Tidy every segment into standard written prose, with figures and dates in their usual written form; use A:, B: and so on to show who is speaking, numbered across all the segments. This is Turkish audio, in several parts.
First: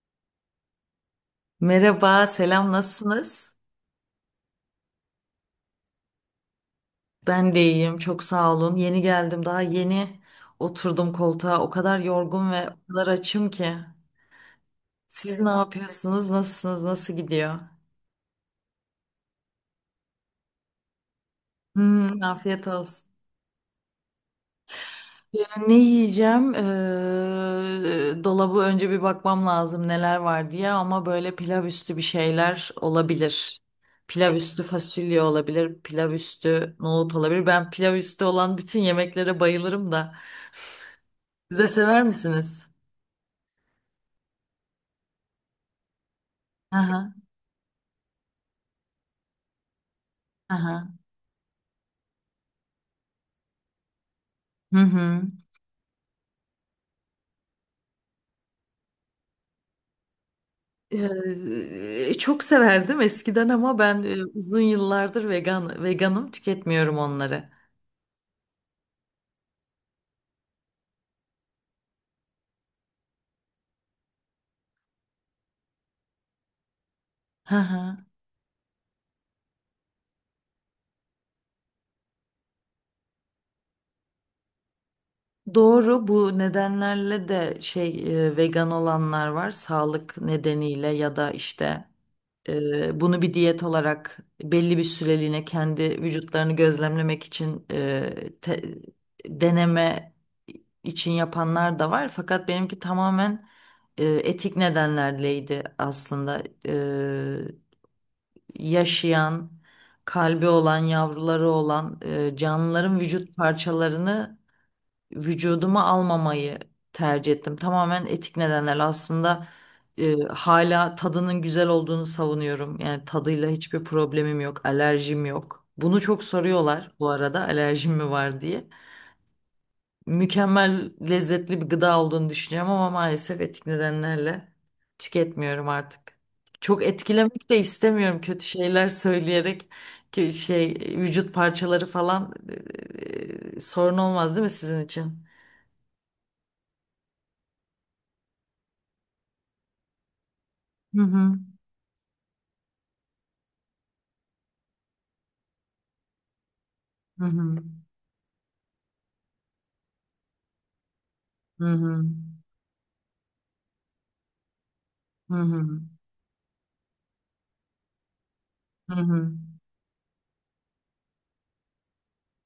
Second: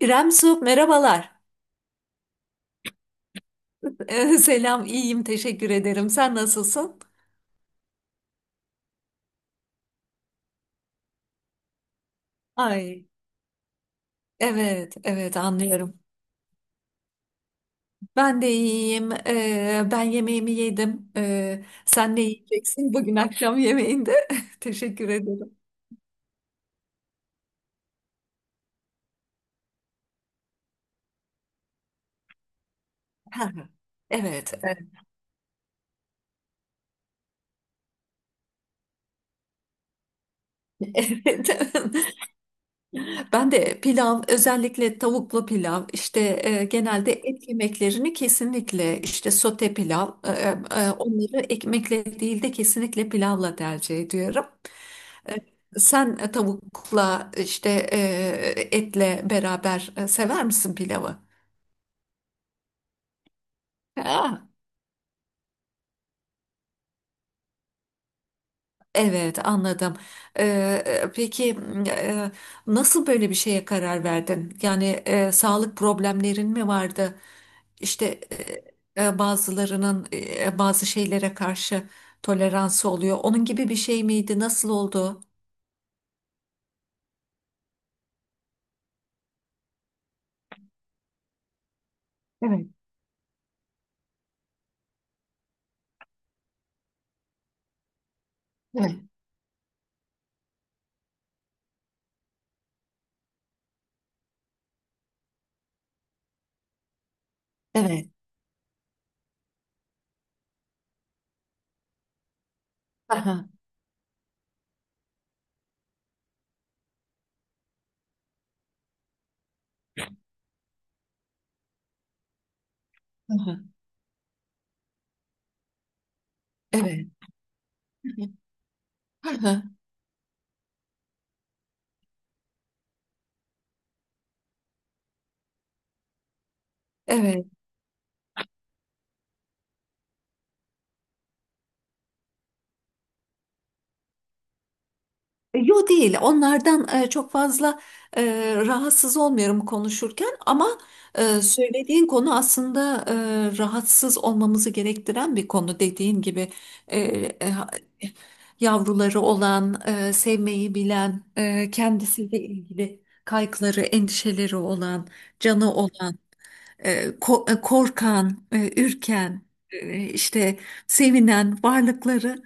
A: İrem Su, merhabalar.
B: Merhaba, selam, nasılsınız?
A: Selam, iyiyim, teşekkür ederim. Sen nasılsın?
B: Ben de iyiyim, çok sağ olun. Yeni geldim, daha yeni oturdum koltuğa. O kadar yorgun ve o kadar
A: Ay,
B: açım ki.
A: evet, evet
B: Siz ne
A: anlıyorum.
B: yapıyorsunuz, nasılsınız, nasıl gidiyor?
A: Ben de iyiyim. Ben yemeğimi yedim. Sen ne
B: Hmm, afiyet
A: yiyeceksin
B: olsun.
A: bugün akşam yemeğinde? Teşekkür
B: Ya,
A: ederim.
B: ne yiyeceğim? Dolabı önce bir bakmam lazım neler var diye ama böyle pilav üstü bir şeyler
A: Ha,
B: olabilir. Pilav
A: evet,
B: üstü
A: evet.
B: fasulye olabilir, pilav üstü nohut olabilir. Ben pilav üstü olan bütün yemeklere bayılırım da. Siz de sever misiniz?
A: Ben de pilav, özellikle tavuklu pilav, işte genelde
B: Aha,
A: et yemeklerini kesinlikle işte sote pilav,
B: aha.
A: onları ekmekle değil de kesinlikle pilavla tercih ediyorum.
B: Hı hı.
A: E, Sen tavukla işte etle beraber sever misin pilavı?
B: Çok severdim eskiden ama ben
A: Ha,
B: uzun yıllardır veganım, tüketmiyorum onları.
A: evet anladım. E, peki e, nasıl böyle bir şeye karar verdin? Yani sağlık problemlerin mi vardı?
B: Hı hı.
A: İşte bazılarının bazı şeylere karşı toleransı oluyor. Onun gibi bir şey miydi? Nasıl oldu?
B: Doğru, bu nedenlerle de şey vegan olanlar var, sağlık nedeniyle ya da işte.
A: Evet,
B: Bunu bir diyet olarak belli bir süreliğine kendi vücutlarını gözlemlemek için
A: evet,
B: deneme için yapanlar da var. Fakat benimki tamamen etik nedenlerleydi aslında.
A: evet.
B: Yaşayan, kalbi olan, yavruları olan canlıların vücut
A: Aha,
B: parçalarını vücuduma almamayı tercih ettim. Tamamen etik nedenlerle aslında hala tadının güzel olduğunu savunuyorum. Yani tadıyla
A: aha,
B: hiçbir problemim yok, alerjim yok. Bunu çok soruyorlar
A: evet.
B: bu arada, alerjim mi var diye.
A: Aha,
B: Mükemmel, lezzetli bir gıda olduğunu düşünüyorum ama maalesef etik nedenlerle tüketmiyorum artık. Çok
A: evet.
B: etkilemek de istemiyorum kötü şeyler söyleyerek, ki şey, vücut parçaları falan, sorun olmaz değil mi sizin için?
A: Yo değil. Onlardan çok fazla rahatsız olmuyorum konuşurken ama
B: Hı hı.
A: söylediğin konu aslında rahatsız olmamızı gerektiren bir konu. Dediğin gibi e,
B: Hı
A: e,
B: hı.
A: ha- yavruları olan, sevmeyi bilen,
B: Hı hı.
A: kendisiyle ilgili kaygıları, endişeleri olan,
B: Hı
A: canı
B: hı.
A: olan korkan,
B: Hı hı.
A: ürken, işte sevinen varlıkları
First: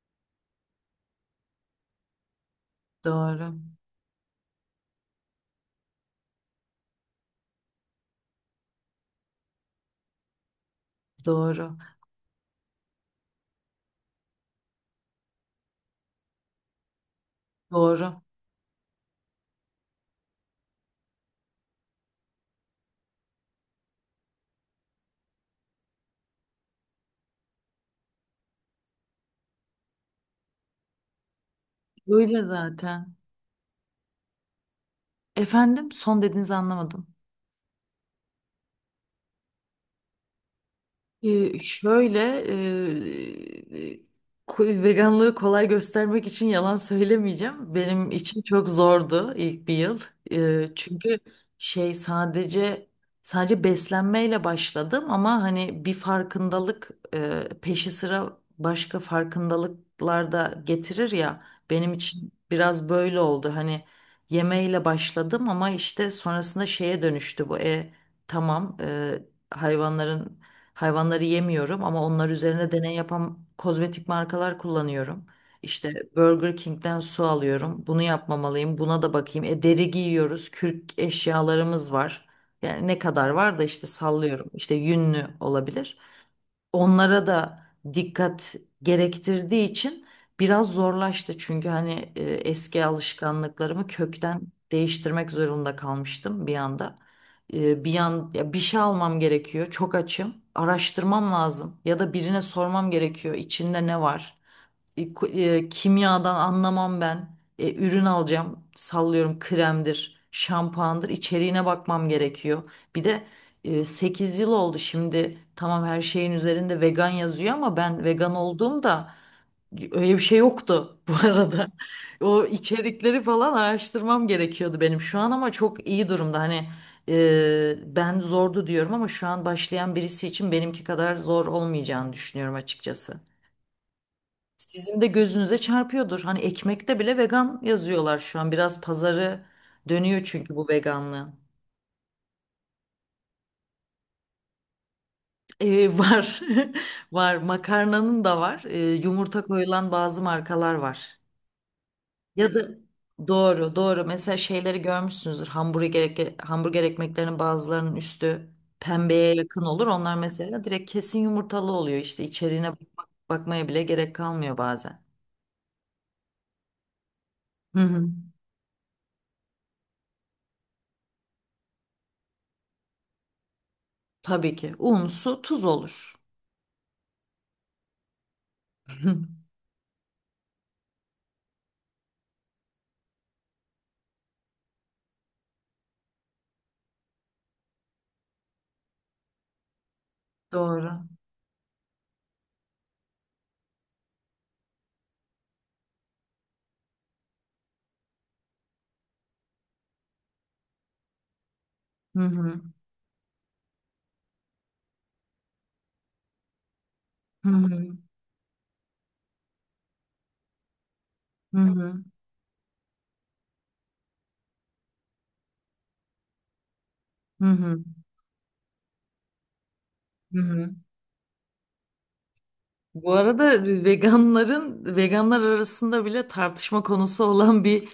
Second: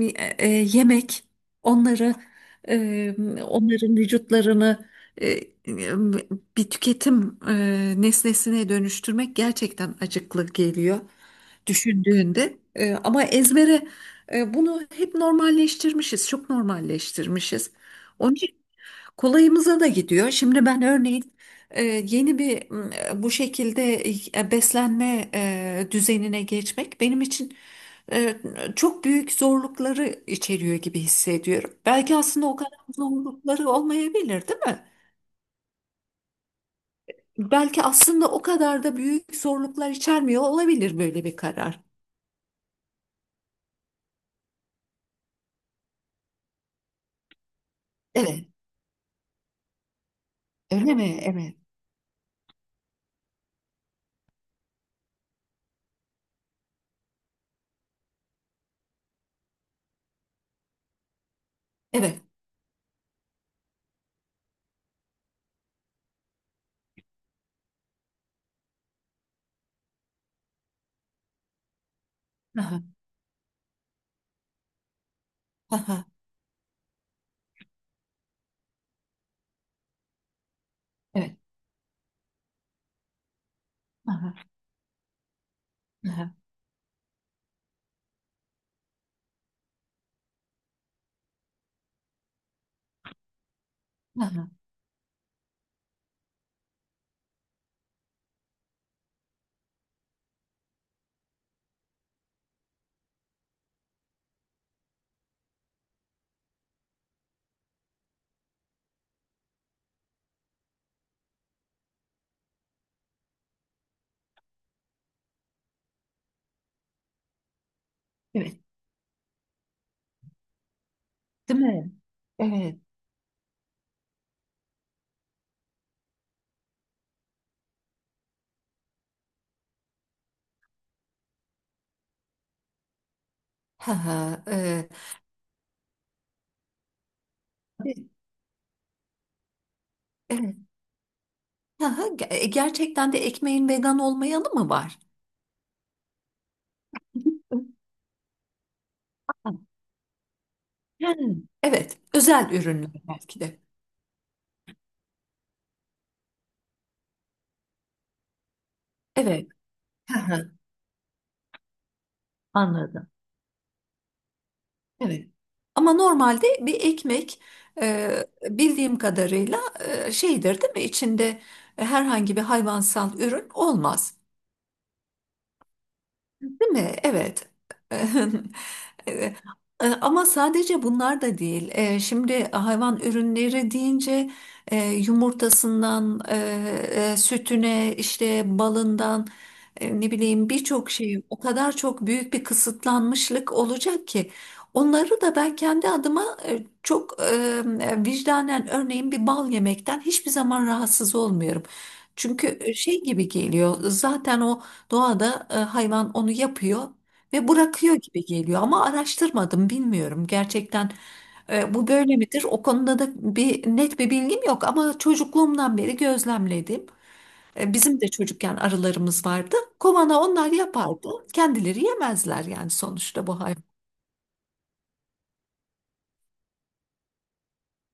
A: e, yemek, onları e,
B: Doğru.
A: onların vücutlarını e, e, bir tüketim nesnesine dönüştürmek gerçekten acıklı geliyor
B: Doğru.
A: düşündüğünde. Ama ezbere bunu hep normalleştirmişiz, çok normalleştirmişiz.
B: Doğru.
A: Onun için kolayımıza da gidiyor. Şimdi ben örneğin yeni bir bu şekilde beslenme düzenine geçmek benim için e, çok büyük zorlukları içeriyor gibi hissediyorum. Belki
B: Böyle
A: aslında o kadar
B: zaten.
A: zorlukları olmayabilir, değil mi?
B: Efendim, son dediğinizi anlamadım.
A: Belki aslında o kadar da büyük zorluklar içermiyor olabilir böyle bir
B: Ee,
A: karar.
B: şöyle e, veganlığı kolay göstermek için yalan söylemeyeceğim. Benim için
A: Evet,
B: çok zordu ilk bir yıl.
A: öyle mi?
B: Çünkü
A: Evet.
B: şey, sadece beslenmeyle başladım ama hani bir farkındalık peşi sıra başka farkındalıklar da getirir ya. Benim
A: Evet.
B: için biraz böyle oldu. Hani yemeğiyle başladım ama işte sonrasında şeye dönüştü bu. Tamam. Hayvanların Hayvanları yemiyorum ama onlar üzerine
A: Aha,
B: deney yapan kozmetik markalar kullanıyorum. İşte
A: aha,
B: Burger King'den su alıyorum. Bunu yapmamalıyım. Buna da bakayım. Deri giyiyoruz. Kürk
A: evet.
B: eşyalarımız var. Yani ne kadar var da işte
A: Aha,
B: sallıyorum. İşte yünlü olabilir,
A: aha,
B: onlara da dikkat gerektirdiği için biraz zorlaştı. Çünkü hani eski alışkanlıklarımı kökten
A: aha.
B: değiştirmek zorunda kalmıştım bir anda. Bir yan ya bir şey almam gerekiyor. Çok açım. Araştırmam lazım ya da birine sormam gerekiyor. İçinde ne var? Kimyadan anlamam ben. Ürün alacağım. Sallıyorum, kremdir, şampuandır. İçeriğine bakmam gerekiyor. Bir de 8 yıl oldu şimdi. Tamam, her şeyin üzerinde vegan yazıyor ama ben vegan
A: Evet.
B: olduğumda öyle bir şey yoktu bu
A: Değil
B: arada.
A: mi?
B: O
A: Evet.
B: içerikleri falan araştırmam gerekiyordu benim, şu an ama çok iyi durumda. Hani ben zordu diyorum ama şu an başlayan birisi için benimki kadar zor olmayacağını düşünüyorum açıkçası.
A: Ha ha.
B: Sizin de gözünüze çarpıyordur. Hani ekmekte bile vegan yazıyorlar şu an. Biraz pazarı dönüyor çünkü
A: Evet.
B: bu veganlığın.
A: Ha ha, gerçekten de ekmeğin vegan olmayanı mı var?
B: Var. Var. Makarnanın da var. Yumurta koyulan bazı markalar var.
A: Hmm. Evet, özel
B: Ya da
A: ürünler belki de.
B: doğru doğru. Mesela şeyleri görmüşsünüzdür. Hamburger, hamburger ekmeklerinin bazılarının üstü pembeye
A: Evet.
B: yakın olur. Onlar
A: Ha ha.
B: mesela direkt kesin yumurtalı oluyor. İşte içeriğine
A: Anladım.
B: bakmaya bile gerek kalmıyor bazen.
A: Evet. Ama normalde bir ekmek
B: Hı hı.
A: bildiğim kadarıyla şeydir değil mi? İçinde herhangi bir hayvansal ürün olmaz.
B: Tabii ki. Un, su, tuz olur.
A: Değil mi? Evet. E, Ama sadece bunlar da değil. Şimdi hayvan ürünleri deyince yumurtasından, sütüne, işte balından, ne bileyim birçok
B: Doğru.
A: şey o kadar çok büyük bir kısıtlanmışlık olacak ki. Onları da ben kendi adıma çok vicdanen örneğin bir bal yemekten hiçbir zaman rahatsız olmuyorum.
B: Hı hı.
A: Çünkü şey gibi geliyor zaten o doğada hayvan onu yapıyor
B: Hı
A: ve bırakıyor
B: hı.
A: gibi geliyor ama araştırmadım bilmiyorum gerçekten
B: Hı
A: bu
B: hı.
A: böyle midir? O konuda da bir net bir bilgim yok ama çocukluğumdan beri gözlemledim.
B: Hı hı.
A: Bizim de çocukken arılarımız vardı. Kovana
B: Hı
A: onlar
B: hı.
A: yapardı. Kendileri yemezler yani
B: Bu
A: sonuçta bu hayvan.
B: arada veganlar arasında bile tartışma konusu olan bir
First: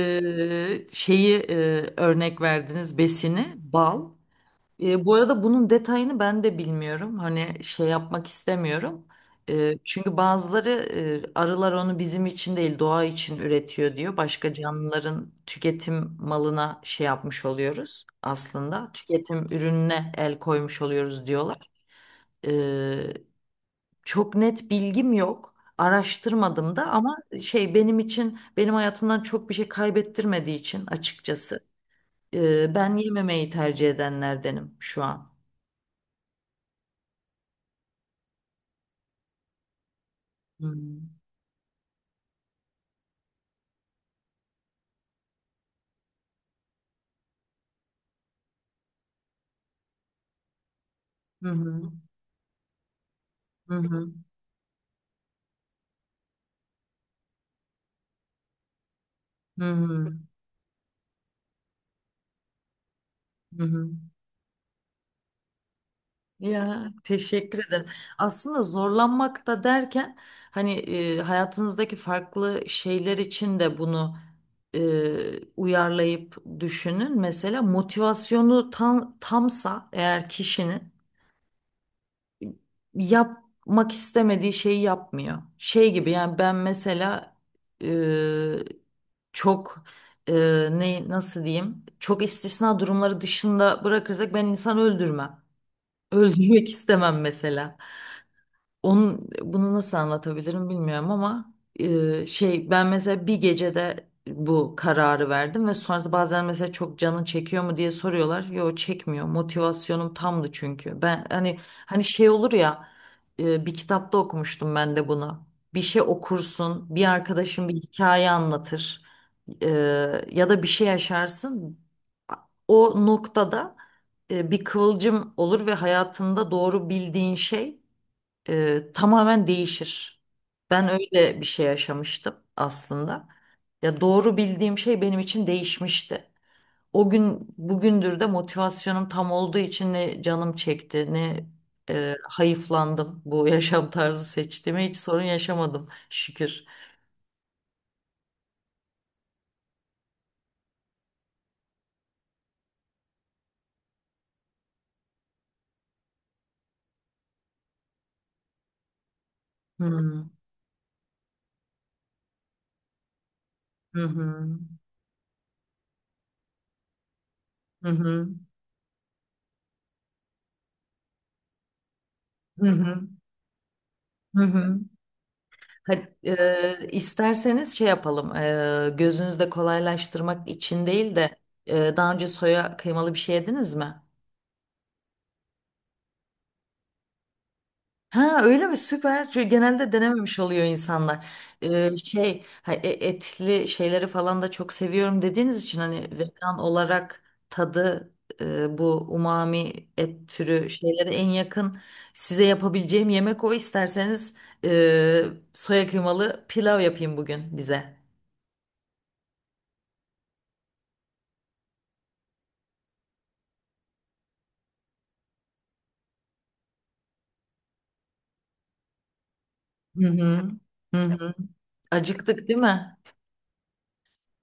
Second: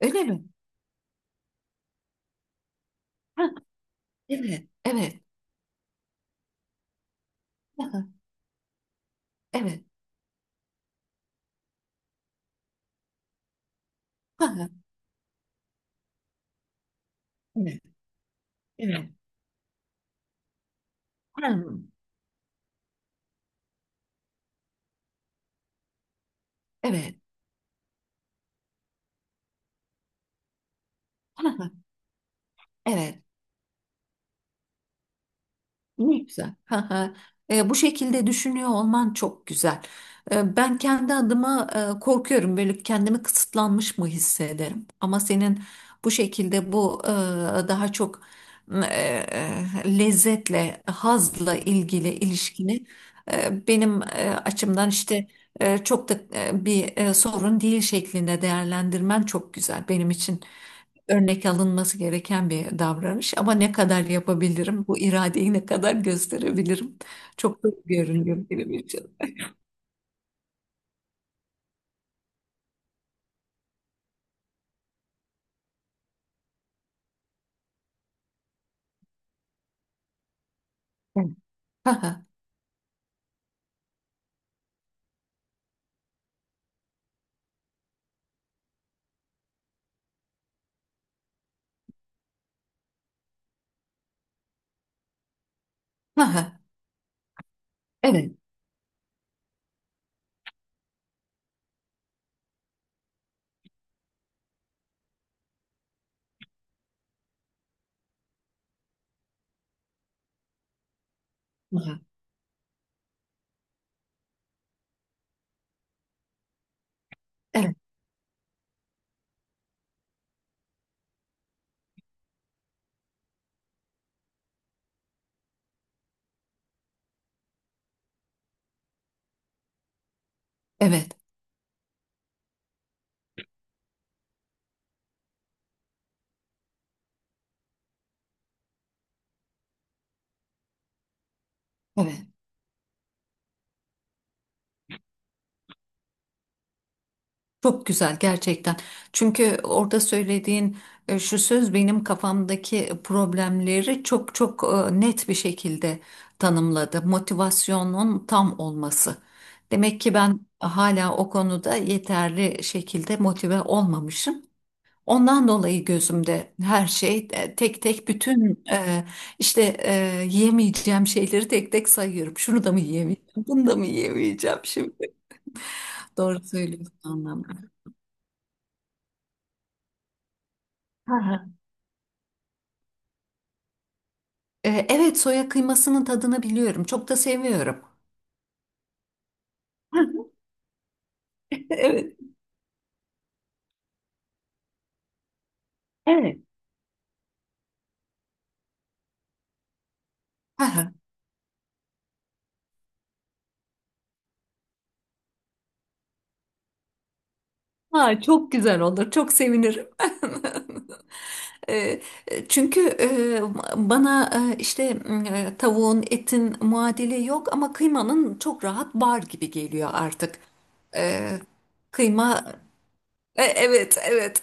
A: Öyle mi?
B: şeyi, örnek verdiniz, besini
A: Ha,
B: bal.
A: evet.
B: Bu
A: Evet.
B: arada bunun detayını ben de bilmiyorum. Hani şey
A: Ha,
B: yapmak istemiyorum.
A: evet.
B: Çünkü bazıları arılar onu bizim için değil doğa için üretiyor diyor. Başka
A: Ha,
B: canlıların tüketim malına şey yapmış
A: evet.
B: oluyoruz aslında.
A: Evet.
B: Tüketim ürününe el koymuş oluyoruz
A: Ha,
B: diyorlar. E, Çok net bilgim yok. Araştırmadım da
A: evet.
B: ama şey, benim için, benim hayatımdan çok bir şey kaybettirmediği için açıkçası
A: Ha,
B: ben
A: evet.
B: yememeyi tercih edenlerdenim şu an.
A: Ne güzel. Ha ha. Bu şekilde düşünüyor olman çok güzel. Ben kendi
B: Hmm.
A: adıma korkuyorum. Böyle kendimi kısıtlanmış mı hissederim? Ama senin bu şekilde bu daha çok e, lezzetle,
B: Hı
A: hazla
B: hı,
A: ilgili ilişkini
B: hı
A: benim
B: hı,
A: açımdan işte çok da bir sorun değil şeklinde değerlendirmen çok
B: hı
A: güzel benim
B: hı,
A: için örnek alınması gereken bir davranış ama
B: hı
A: ne
B: hı.
A: kadar yapabilirim? Bu iradeyi ne kadar
B: Ya
A: gösterebilirim? Çok
B: teşekkür
A: da
B: ederim.
A: görünüyor
B: Aslında
A: benim için.
B: zorlanmak da derken hani hayatınızdaki farklı şeyler için de bunu uyarlayıp düşünün. Mesela motivasyonu tamsa eğer, kişinin
A: Evet. Aha,
B: yapmak istemediği şeyi yapmıyor. Şey gibi yani, ben mesela e, çok, e, ne, nasıl diyeyim? Çok istisna durumları dışında bırakırsak ben insan öldürmem.
A: aha,
B: Öldürmek istemem mesela.
A: evet,
B: Onun bunu nasıl anlatabilirim bilmiyorum ama şey, ben mesela bir gecede bu kararı verdim ve sonrasında bazen mesela çok canın çekiyor mu diye soruyorlar. Yo, çekmiyor. Motivasyonum tamdı çünkü. Ben hani,
A: aha,
B: şey olur ya, bir kitapta okumuştum ben de bunu. Bir şey okursun, bir arkadaşın bir
A: evet,
B: hikaye anlatır, e, ya da bir şey yaşarsın. O noktada bir kıvılcım olur ve hayatında doğru bildiğin şey tamamen değişir. Ben
A: evet,
B: öyle bir şey yaşamıştım aslında. Ya, doğru bildiğim şey benim için değişmişti. O gün bugündür de motivasyonum tam olduğu için ne canım çekti ne
A: evet.
B: hayıflandım, bu yaşam tarzı seçtiğime hiç sorun yaşamadım şükür.
A: Çok güzel gerçekten. Çünkü orada söylediğin şu söz benim kafamdaki problemleri çok çok net bir şekilde tanımladı. Motivasyonun tam olması. Demek ki
B: Hı
A: ben hala o konuda yeterli şekilde motive
B: hı,
A: olmamışım.
B: hı
A: Ondan dolayı gözümde her şey tek
B: hı,
A: tek
B: hı
A: bütün işte yemeyeceğim şeyleri tek tek sayıyorum. Şunu da mı
B: hı,
A: yiyemeyeceğim, bunu da mı
B: hı
A: yiyemeyeceğim
B: hı.
A: şimdi?
B: Hadi,
A: Doğru söylüyorsun anlamda.
B: isterseniz şey yapalım. Gözünüzde kolaylaştırmak için
A: Hı
B: değil de,
A: hı.
B: daha önce soya kıymalı bir şey yediniz mi?
A: Evet, soya kıymasının tadını biliyorum. Çok da seviyorum.
B: Ha, öyle mi? Süper. Çünkü genelde denememiş oluyor insanlar.
A: Evet.
B: Etli şeyleri falan da çok seviyorum dediğiniz için, hani
A: Evet.
B: vegan olarak tadı bu umami et
A: Hı
B: türü
A: hı.
B: şeylere en yakın size yapabileceğim yemek o. İsterseniz e, soya kıymalı pilav yapayım bugün bize.
A: Ha, çok güzel olur. Çok sevinirim. E, Çünkü bana işte tavuğun, etin muadili yok ama kıymanın çok rahat bar gibi geliyor
B: Hı
A: artık.
B: hı. Hı
A: E,
B: hı.
A: Kıyma,
B: Acıktık değil mi?
A: Evet, evet.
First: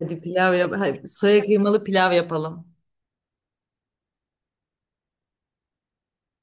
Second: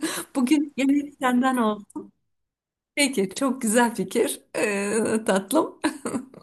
B: Hadi pilav yap.
A: Bugün
B: Hayır,
A: yemek
B: soya
A: senden
B: kıymalı
A: oldu.
B: pilav yapalım.
A: Peki, çok güzel fikir, tatlım.